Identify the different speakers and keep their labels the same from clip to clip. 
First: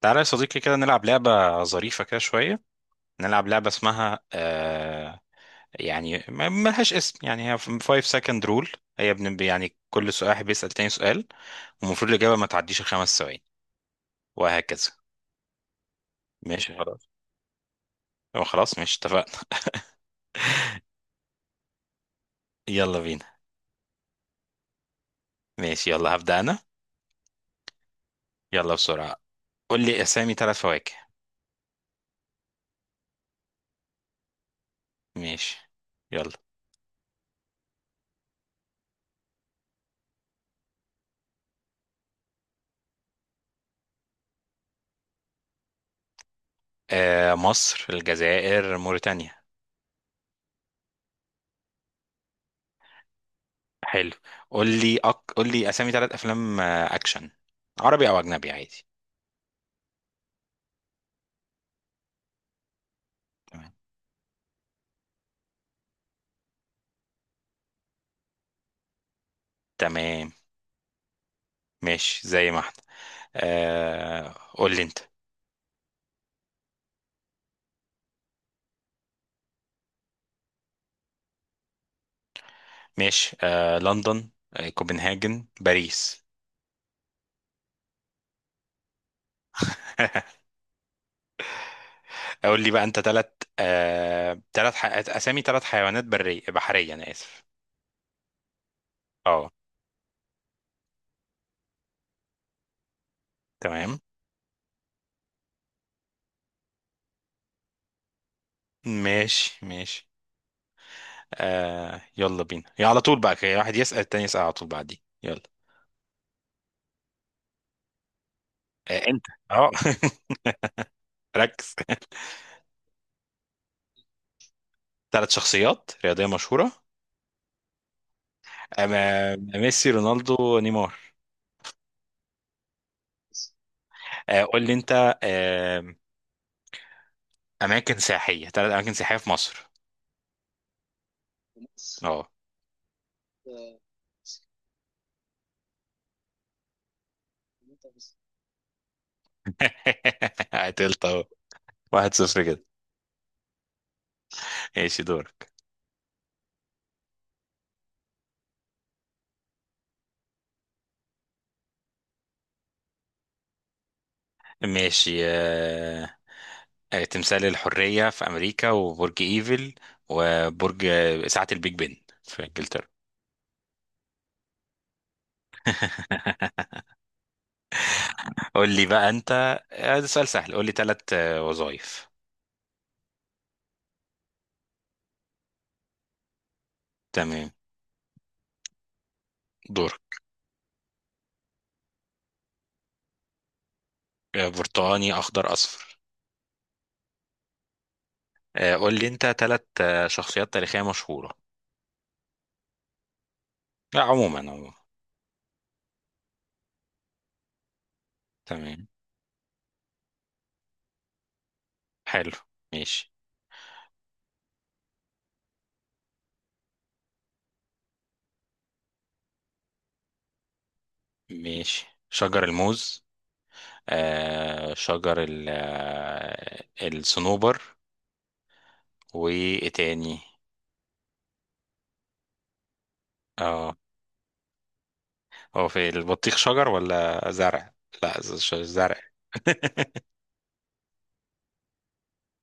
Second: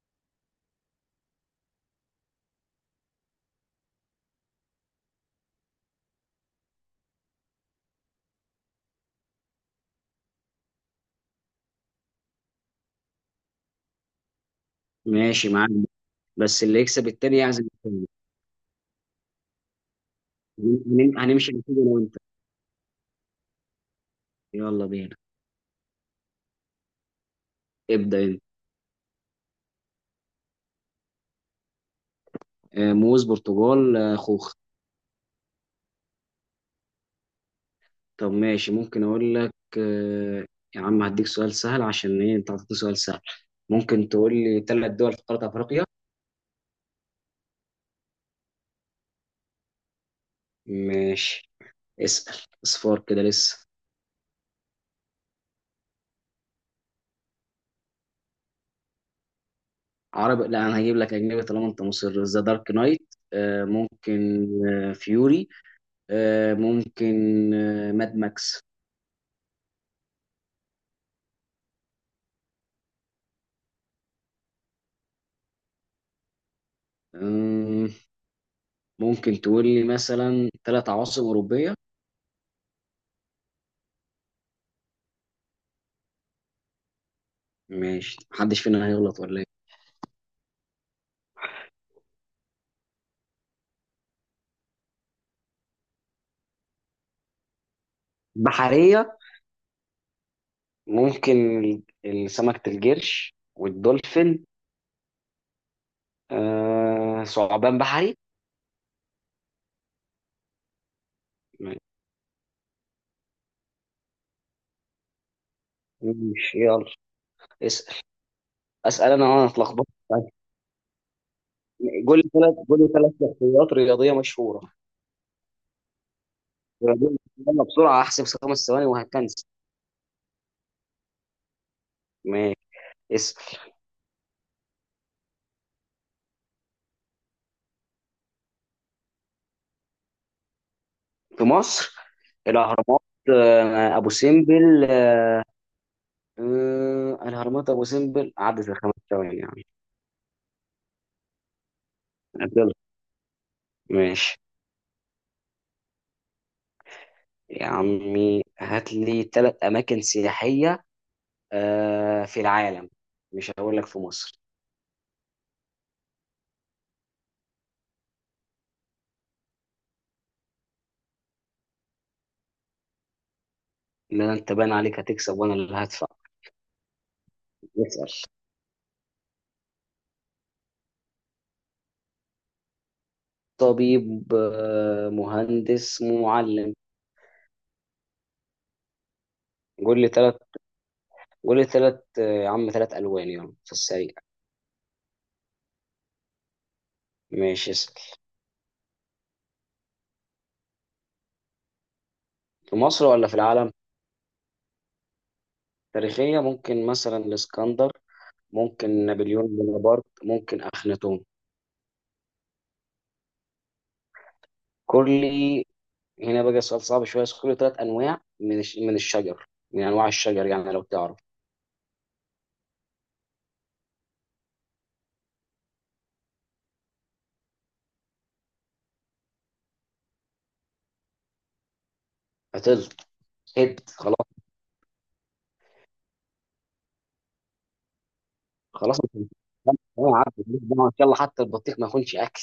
Speaker 1: تعالى يا صديقي كده نلعب لعبة ظريفة كده شوية. نلعب لعبة اسمها ملهاش اسم يعني هي 5 second rule. يعني كل سؤال، واحد بيسأل تاني سؤال، والمفروض الإجابة ما تعديش الخمس ثواني وهكذا.
Speaker 2: ماشي معاك. بس
Speaker 1: ماشي
Speaker 2: اللي يكسب
Speaker 1: خلاص.
Speaker 2: التاني يعزم التاني.
Speaker 1: أه، خلاص ماشي اتفقنا.
Speaker 2: هنمشي على كده انا وانت.
Speaker 1: يلا بينا.
Speaker 2: يلا بينا.
Speaker 1: ماشي يلا هبدأ أنا.
Speaker 2: ابدأ انت.
Speaker 1: يلا بسرعة، قول لي أسامي ثلاث فواكه.
Speaker 2: موز برتقال خوخ.
Speaker 1: ماشي يلا.
Speaker 2: طب ماشي، ممكن اقول لك يا عم هديك سؤال سهل. عشان ايه انت عطيتني سؤال سهل؟ ممكن تقول لي ثلاث دول في قارة افريقيا.
Speaker 1: آه، مصر، الجزائر، موريتانيا.
Speaker 2: ماشي، اسأل. اصفار كده لسه.
Speaker 1: حلو. قول لي أسامي ثلاث أفلام أكشن، عربي أو أجنبي عادي.
Speaker 2: عربي؟ لا انا هجيب لك اجنبي طالما انت مصر. ذا دارك نايت
Speaker 1: تمام.
Speaker 2: ممكن. فيوري ممكن. ماد ماكس.
Speaker 1: تمام ماشي زي ما احنا. آه قول لي انت.
Speaker 2: ممكن تقول لي مثلا ثلاث عواصم أوروبية؟
Speaker 1: ماشي، آه لندن، آه كوبنهاجن، باريس.
Speaker 2: ماشي، محدش فينا هيغلط ولا ايه؟
Speaker 1: قول لي بقى انت ثلاث، اسامي ثلاث حيوانات برية، بحرية انا اسف.
Speaker 2: بحرية.
Speaker 1: اه.
Speaker 2: ممكن سمكة القرش
Speaker 1: تمام.
Speaker 2: والدولفين ثعبان بحري.
Speaker 1: ماشي ماشي. آه يلا بينا يا على طول بقى كده، واحد يسأل التاني، يسأل على طول بعدين. يلا.
Speaker 2: ماشي يلا، اسأل.
Speaker 1: آه
Speaker 2: أسأل
Speaker 1: انت.
Speaker 2: أنا وأنا
Speaker 1: اه.
Speaker 2: اتلخبطت.
Speaker 1: ركز.
Speaker 2: قول لي ثلاث، قول لي ثلاث شخصيات رياضية مشهورة.
Speaker 1: ثلاث شخصيات رياضية مشهورة.
Speaker 2: رياضية مشهورة. يلا بسرعة، أحسب 5 ثواني
Speaker 1: أما
Speaker 2: وهتنسى.
Speaker 1: ميسي، رونالدو، نيمار.
Speaker 2: ماشي، اسأل.
Speaker 1: آه قول لي انت. اماكن سياحيه، ثلاث اماكن سياحيه في مصر.
Speaker 2: في مصر؟
Speaker 1: اه.
Speaker 2: الأهرامات، أبو سمبل، الهرمات ابو سمبل. عدت ال5 ثواني يعني.
Speaker 1: قتلت اهو، واحد صفر كده.
Speaker 2: يلا، ماشي.
Speaker 1: ماشي دور.
Speaker 2: يا عمي هات لي ثلاث اماكن سياحيه في العالم، مش هقول لك في مصر.
Speaker 1: ماشي تمثال الحريه في امريكا، وبرج ايفل، وبرج ساعه البيج بن في انجلترا.
Speaker 2: لا انت بان عليك هتكسب وانا اللي هدفع. اسال.
Speaker 1: قول لي بقى انت. ده سؤال سهل، قول لي ثلاث وظائف.
Speaker 2: طبيب مهندس معلم.
Speaker 1: تمام.
Speaker 2: قول
Speaker 1: دورك.
Speaker 2: لي ثلاث، قول لي ثلاث يا عم، ثلاث الوان يلا في السريع.
Speaker 1: برتقاني، اخضر، اصفر.
Speaker 2: ماشي، اسال.
Speaker 1: قول لي انت ثلاث شخصيات تاريخيه مشهوره.
Speaker 2: في مصر ولا في العالم؟
Speaker 1: لا عموما عموما.
Speaker 2: تاريخيه، ممكن مثلا الاسكندر،
Speaker 1: تمام.
Speaker 2: ممكن نابليون بونابرت، ممكن اخناتون.
Speaker 1: حلو. ماشي.
Speaker 2: كل. هنا بقى السؤال صعب شويه. اذكر لي ثلاث انواع من من الشجر، من انواع الشجر يعني لو تعرف.
Speaker 1: ماشي شجر الموز، آه شجر ال آه، الصنوبر، وايه تاني.
Speaker 2: هتل
Speaker 1: اه.
Speaker 2: خلاص.
Speaker 1: هو في البطيخ شجر ولا زرع؟ لا ز- ش- زرع.
Speaker 2: خلاص انت. أنا عارف ماليش دعوة. ان شاء الله حتى البطيخ ما يكونش اكل.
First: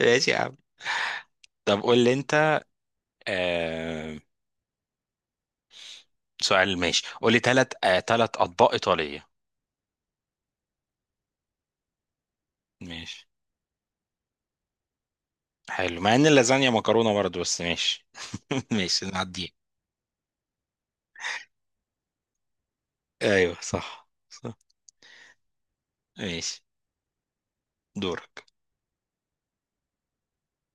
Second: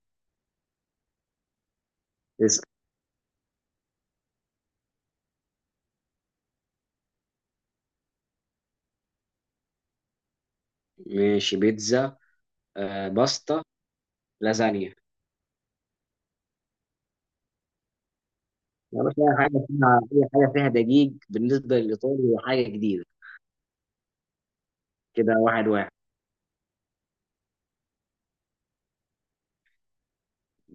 Speaker 1: ماشي يا عم. طب قول لي انت.
Speaker 2: اسأل.
Speaker 1: آه سؤال، ماشي قول لي ثلاث، اطباق ايطالية.
Speaker 2: ماشي، بيتزا
Speaker 1: ماشي.
Speaker 2: باستا لازانيا.
Speaker 1: حلو، مع ان اللازانيا مكرونة برضه بس ماشي.
Speaker 2: يا
Speaker 1: ماشي
Speaker 2: باشا، اي
Speaker 1: نعديه.
Speaker 2: حاجه فيها، اي حاجه فيها دقيق بالنسبه للايطالي هي حاجه جديده.
Speaker 1: ايوه صح.
Speaker 2: كده واحد واحد.
Speaker 1: ماشي دورك.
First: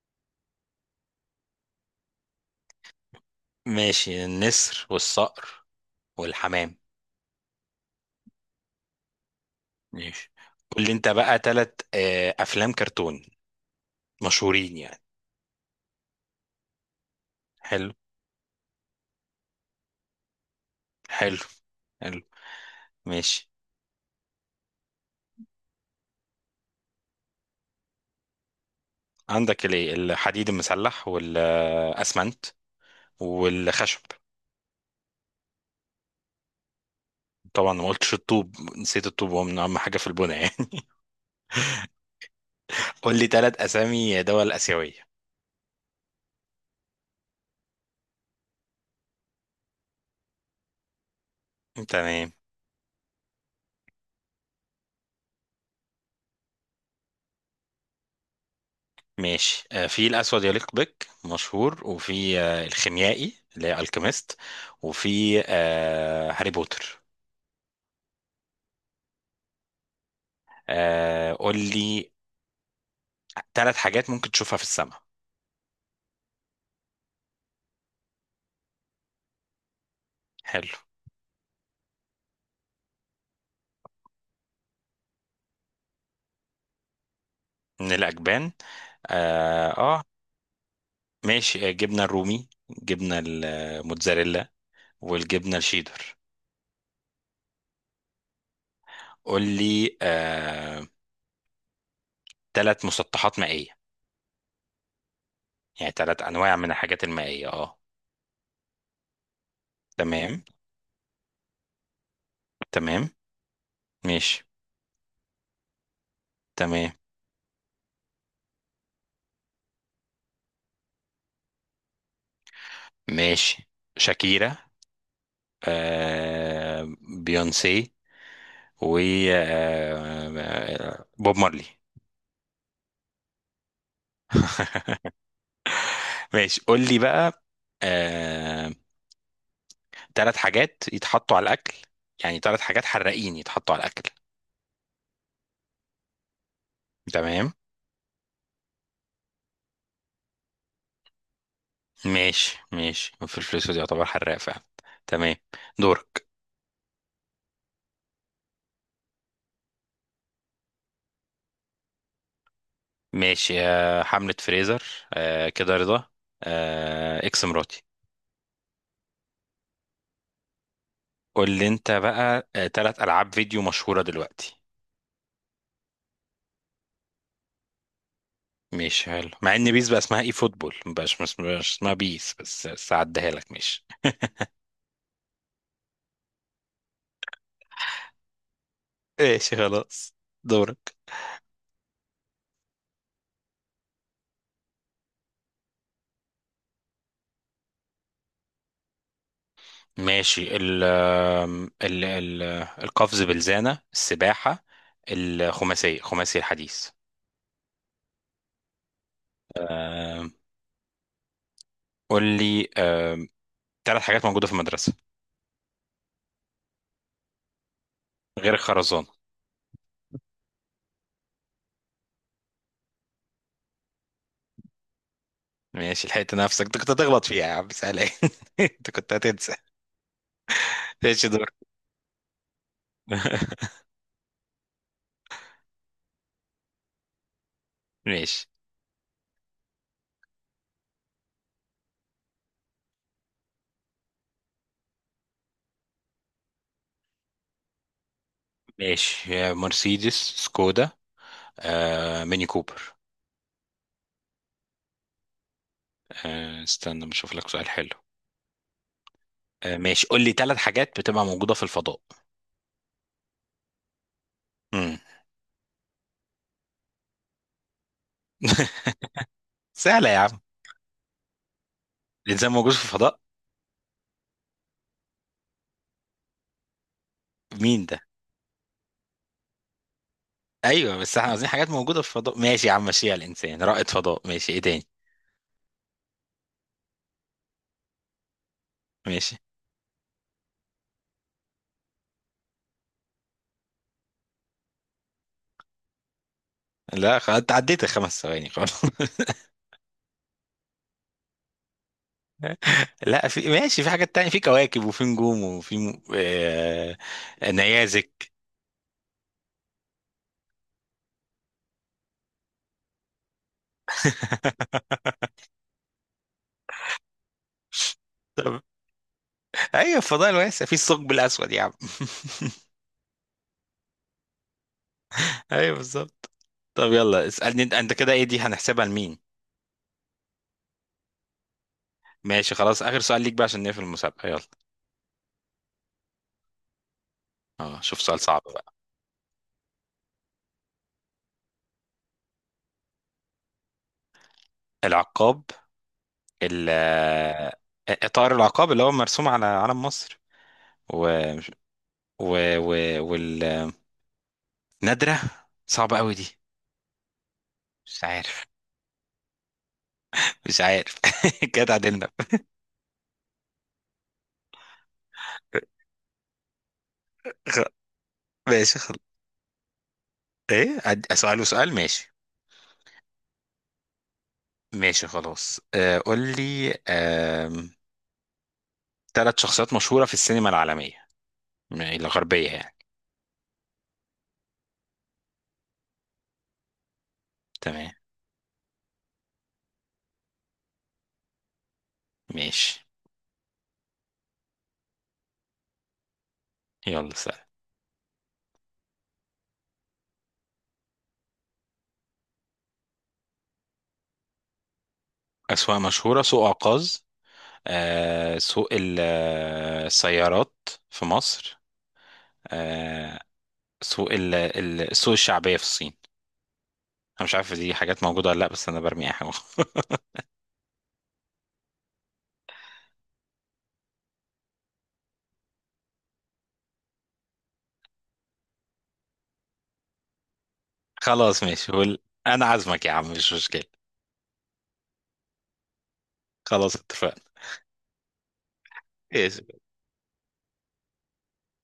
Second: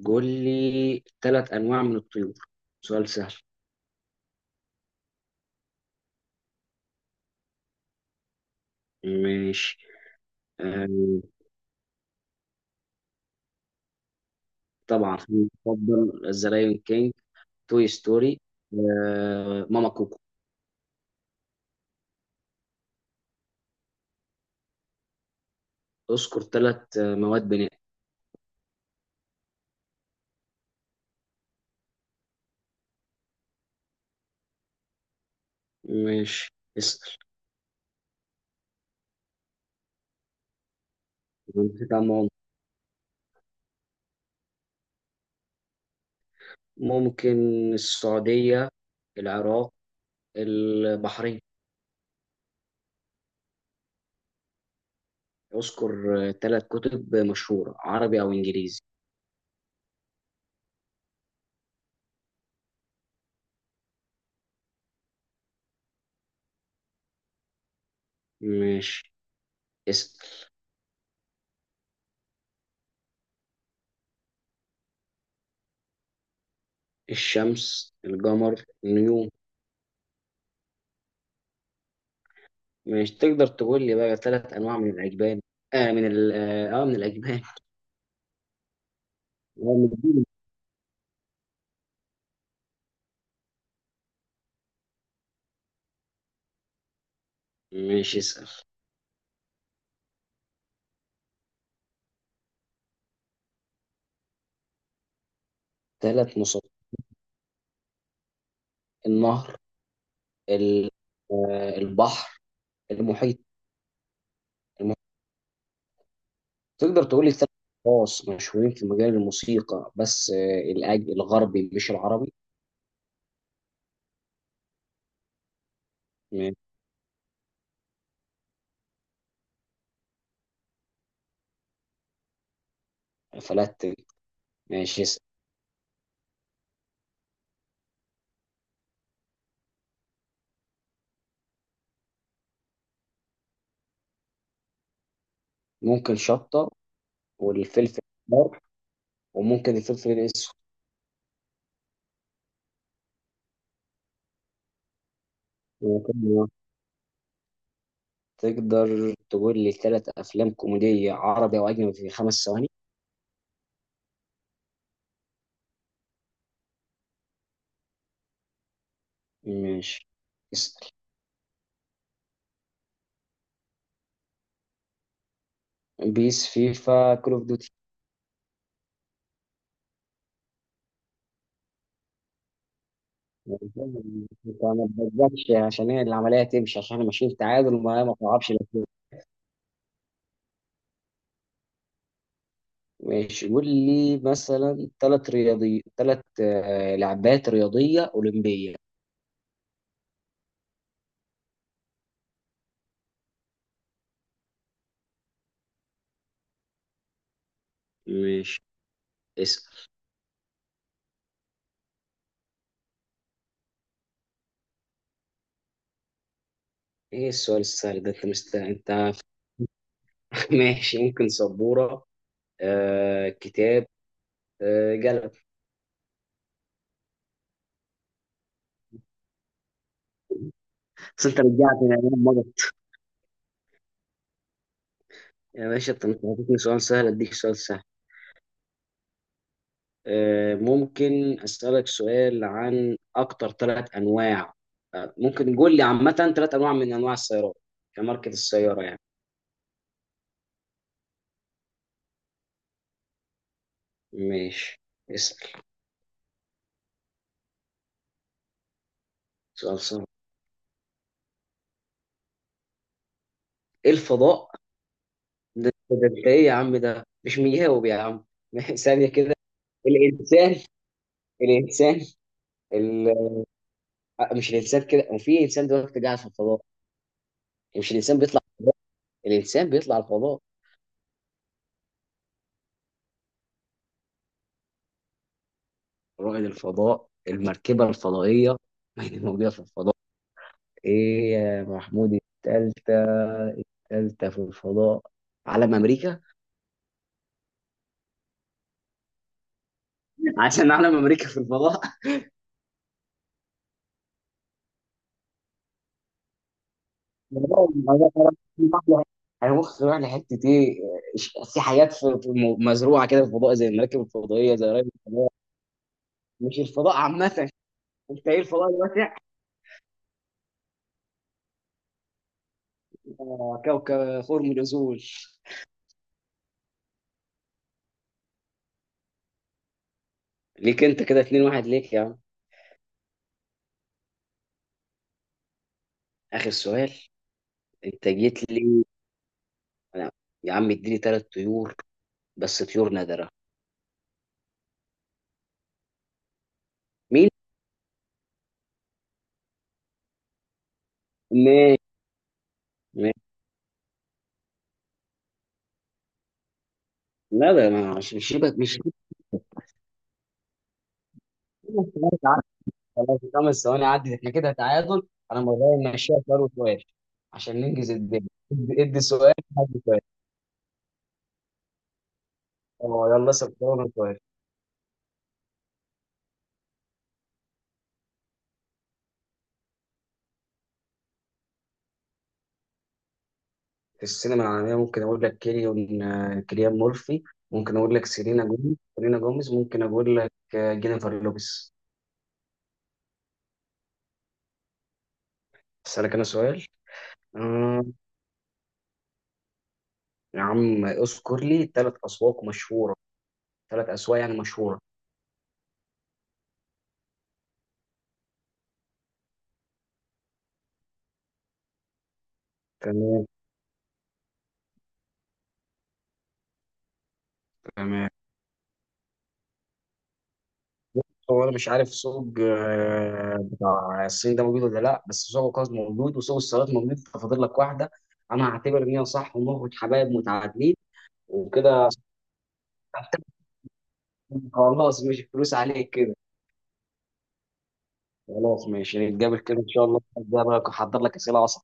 Speaker 2: قول لي ثلاث انواع من الطيور، سؤال سهل.
Speaker 1: ماشي النسر والصقر والحمام.
Speaker 2: ماشي.
Speaker 1: ماشي قول
Speaker 2: آه.
Speaker 1: لي انت بقى تلات افلام كرتون مشهورين يعني.
Speaker 2: طبعا، في مفضل الزرايون كينج، توي
Speaker 1: حلو.
Speaker 2: ستوري، ماما كوكو.
Speaker 1: حلو. حلو. ماشي.
Speaker 2: اذكر ثلاث مواد بناء.
Speaker 1: عندك الايه الحديد المسلح والاسمنت والخشب.
Speaker 2: مش. اسأل.
Speaker 1: طبعا ما قلتش الطوب، نسيت الطوب، هو من اهم حاجه في البناء يعني.
Speaker 2: نسيت عن ماما.
Speaker 1: قول لي تلات اسامي دول اسيويه.
Speaker 2: ممكن السعودية، العراق، البحرين.
Speaker 1: تمام.
Speaker 2: اذكر ثلاث كتب مشهورة عربي أو إنجليزي.
Speaker 1: ماشي، في الاسود يليق بك مشهور، وفي الخيميائي اللي هي الكيميست، وفي هاري بوتر.
Speaker 2: مش. اسأل.
Speaker 1: قول لي ثلاث حاجات ممكن تشوفها في السماء.
Speaker 2: الشمس، القمر، النجوم.
Speaker 1: حلو.
Speaker 2: مش. تقدر تقول لي بقى ثلاث أنواع من الأجبان؟ من الأجبان.
Speaker 1: من الأجبان. آه,
Speaker 2: من
Speaker 1: آه
Speaker 2: الدين.
Speaker 1: ماشي جبنة الرومي، جبنة الموتزاريلا، والجبنة الشيدر.
Speaker 2: مش. اسأل.
Speaker 1: قول لي ثلاث مسطحات مائية، يعني ثلاث
Speaker 2: ثلاث
Speaker 1: أنواع
Speaker 2: مصادر.
Speaker 1: من الحاجات المائية
Speaker 2: النهر،
Speaker 1: تمام.
Speaker 2: ال- البحر،
Speaker 1: تمام.
Speaker 2: المحيط.
Speaker 1: ماشي.
Speaker 2: المحيط.
Speaker 1: تمام.
Speaker 2: تقدر تقول لي ثلاث اشخاص مشهورين في مجال الموسيقى، بس آه، الأج الغربي مش العربي.
Speaker 1: ماشي. شاكيرا.
Speaker 2: ماشي.
Speaker 1: آه. بيونسي. و بوب مارلي.
Speaker 2: فلات. ماشي، اسأل.
Speaker 1: ماشي. قول لي بقى آه، ثلاث حاجات يتحطوا على الاكل، يعني ثلاث حاجات حراقين يتحطوا على الاكل.
Speaker 2: ممكن شطة،
Speaker 1: تمام.
Speaker 2: والفلفل الأحمر، وممكن الفلفل الأسود.
Speaker 1: ماشي في الفلوس دي يعتبر حراق فعلا. تمام. دورك.
Speaker 2: وممكن. تقدر تقول لي ثلاث أفلام كوميدية عربي أو أجنبي في 5 ثواني؟
Speaker 1: ماشي، حملة فريزر، كده رضا، اكس مراتي.
Speaker 2: ماشي، اسأل.
Speaker 1: قول لي انت بقى ثلاث العاب فيديو مشهورة دلوقتي.
Speaker 2: بيس، فيفا، كول أوف دوتي.
Speaker 1: ماشي، حلو، مع ان بيس بقى اسمها اي فوتبول مبقاش، مش اسمها بيس، بس هعديها لك ماشي.
Speaker 2: أنا ما تبدأش عشان هي العملية تمشي، عشان احنا ماشيين تعادل وما ما تعرفش.
Speaker 1: ماشي خلاص. دورك.
Speaker 2: ماشي، قول لي مثلا ثلاث رياضي، ثلاث لعبات رياضية أولمبية.
Speaker 1: ماشي، ال القفز بالزانة، السباحة، الخماسية، خماسي الحديث.
Speaker 2: ماشي، اسأل.
Speaker 1: أم، قول لي ثلاث حاجات موجودة في المدرسة
Speaker 2: ايه السؤال السهل ده؟ انت
Speaker 1: غير
Speaker 2: انت.
Speaker 1: الخرزانة.
Speaker 2: ماشي، ممكن سبورة كتاب قلم.
Speaker 1: ماشي، لحقت نفسك، انت كنت هتغلط فيها يا عم، سهلة. ايه انت كنت هتنسى.
Speaker 2: بس
Speaker 1: ماشي
Speaker 2: انت
Speaker 1: دور.
Speaker 2: رجعتني لأيام مضت. يا باشا انت مش هتديني سؤال سهل، اديك سؤال سهل.
Speaker 1: ماشي.
Speaker 2: ممكن اسألك سؤال عن اكتر ثلاث انواع، ممكن قول لي عامة ثلاث انواع من انواع السيارات، كماركة السيارة يعني.
Speaker 1: ماشي يا مرسيدس، سكودا، ميني كوبر.
Speaker 2: ماشي، اسأل.
Speaker 1: استنى بشوف لك سؤال حلو.
Speaker 2: سؤال سهل.
Speaker 1: ماشي قول لي ثلاث حاجات بتبقى موجودة في الفضاء.
Speaker 2: ايه الفضاء؟
Speaker 1: مم.
Speaker 2: ده انت ايه يا عم؟ ده مش مجاوب يا عم. ثانيه كده.
Speaker 1: سهلة يا عم.
Speaker 2: الانسان. الانسان.
Speaker 1: الإنسان موجود في
Speaker 2: ال...
Speaker 1: الفضاء؟
Speaker 2: آه، مش الانسان كده، وفي انسان دلوقتي قاعد في الفضاء. يعني
Speaker 1: مين
Speaker 2: مش
Speaker 1: ده؟
Speaker 2: الانسان بيطلع الفضاء؟ الانسان بيطلع الفضاء.
Speaker 1: ايوه بس احنا عايزين حاجات موجوده في الفضاء، ماشي يا عم، ماشي على الانسان رائد فضاء، ماشي، ايه تاني؟
Speaker 2: رائد الفضاء، المركبه الفضائيه، ما هي
Speaker 1: ماشي.
Speaker 2: موجوده في الفضاء. ايه يا محمود التالتة؟ التالتة في الفضاء. علم امريكا.
Speaker 1: لا خلاص، انت عديت الخمس ثواني خلاص.
Speaker 2: عشان علم امريكا في الفضاء.
Speaker 1: لا في ماشي، في حاجات تانية، في كواكب، وفي نجوم، وفي
Speaker 2: الموضوع
Speaker 1: نيازك.
Speaker 2: ده هيمخ يروح لحته ايه؟ في حاجات، في مزروعه كده في الفضاء، زي المراكب الفضائيه، زي راكب الفضاء. مش الفضاء عامه؟ انت ايه،
Speaker 1: طب،
Speaker 2: الفضاء الواسع؟
Speaker 1: ايوه الفضاء الواسع في الثقب الاسود يا عم.
Speaker 2: كوكب خرم الازول.
Speaker 1: ايوه بالظبط. طب يلا اسالني انت، انت كده، ايه دي، هنحسبها لمين؟
Speaker 2: ليك انت كده 2-1، ليك يا عم.
Speaker 1: ماشي خلاص، اخر سؤال ليك بقى عشان نقفل المسابقه، يلا.
Speaker 2: اخر سؤال.
Speaker 1: اه، شوف
Speaker 2: انت
Speaker 1: سؤال صعب
Speaker 2: جيت
Speaker 1: بقى.
Speaker 2: لي. أنا- يا عم اديني ثلاث طيور، بس طيور نادره.
Speaker 1: العقاب، ال
Speaker 2: مين؟
Speaker 1: آه، طائر العقاب اللي هو مرسوم على علم مصر، و،
Speaker 2: ماشي،
Speaker 1: و... و...
Speaker 2: ماشي.
Speaker 1: والنادرة صعبة قوي دي.
Speaker 2: لا ده
Speaker 1: مش
Speaker 2: مش
Speaker 1: عارف.
Speaker 2: شبه مش.
Speaker 1: مش عارف. كده اتعادلنا.
Speaker 2: خلاص، 5 ثواني عدت، احنا كده تعادل. انا مغير ماشيها سؤال وسؤال، عشان
Speaker 1: خ-
Speaker 2: ننجز الدنيا.
Speaker 1: ماشي
Speaker 2: ادي
Speaker 1: خلاص.
Speaker 2: ادي سؤال، ادي سؤال.
Speaker 1: ايه اسأله سؤال، ماشي.
Speaker 2: اه يلا، اسال سؤال وأنا سؤال.
Speaker 1: ماشي خلاص، آه قول لي ثلاث شخصيات مشهورة في السينما العالمية، الغربية يعني.
Speaker 2: في السينما العالميه، ممكن اقول لك كيليان، مورفي، ممكن
Speaker 1: تمام.
Speaker 2: اقول لك سيلينا جوميز، ممكن اقول لك جينيفر لوبيز.
Speaker 1: ماشي.
Speaker 2: اسالك انا سؤال.
Speaker 1: يلا سأل.
Speaker 2: آه يا عم اذكر لي ثلاث اسواق مشهوره، ثلاث اسواق يعني مشهوره.
Speaker 1: أسواق مشهورة، سوق عكاظ، آه سوق السيارات في مصر، آه.
Speaker 2: تمام.
Speaker 1: سوق السوق الشعبية في الصين. أنا مش عارف دي حاجات
Speaker 2: تمام.
Speaker 1: موجودة ولا لأ، بس أنا برمي أي حاجة.
Speaker 2: هو انا مش عارف سوق بتاع الصين ده موجود ولا لا، بس سوق القفص موجود وسوق السيارات موجود، ففاضل لك واحده. انا هعتبر ان هي صح ونخرج حبايب متعادلين.
Speaker 1: خلاص ماشي
Speaker 2: وكده.
Speaker 1: هو. انا عازمك يا عم، مش مشكلة.
Speaker 2: خلاص مش فلوس عليك كده.
Speaker 1: خلاص اتفقنا.
Speaker 2: خلاص ماشي، نتقابل
Speaker 1: ماشي،
Speaker 2: كده ان شاء الله، هبقى احضر لك اسئله اصعب.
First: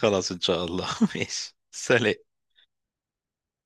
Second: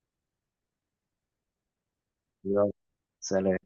Speaker 1: خلاص ان شاء الله. ماشي، سلام.
Speaker 2: يلا. سلام.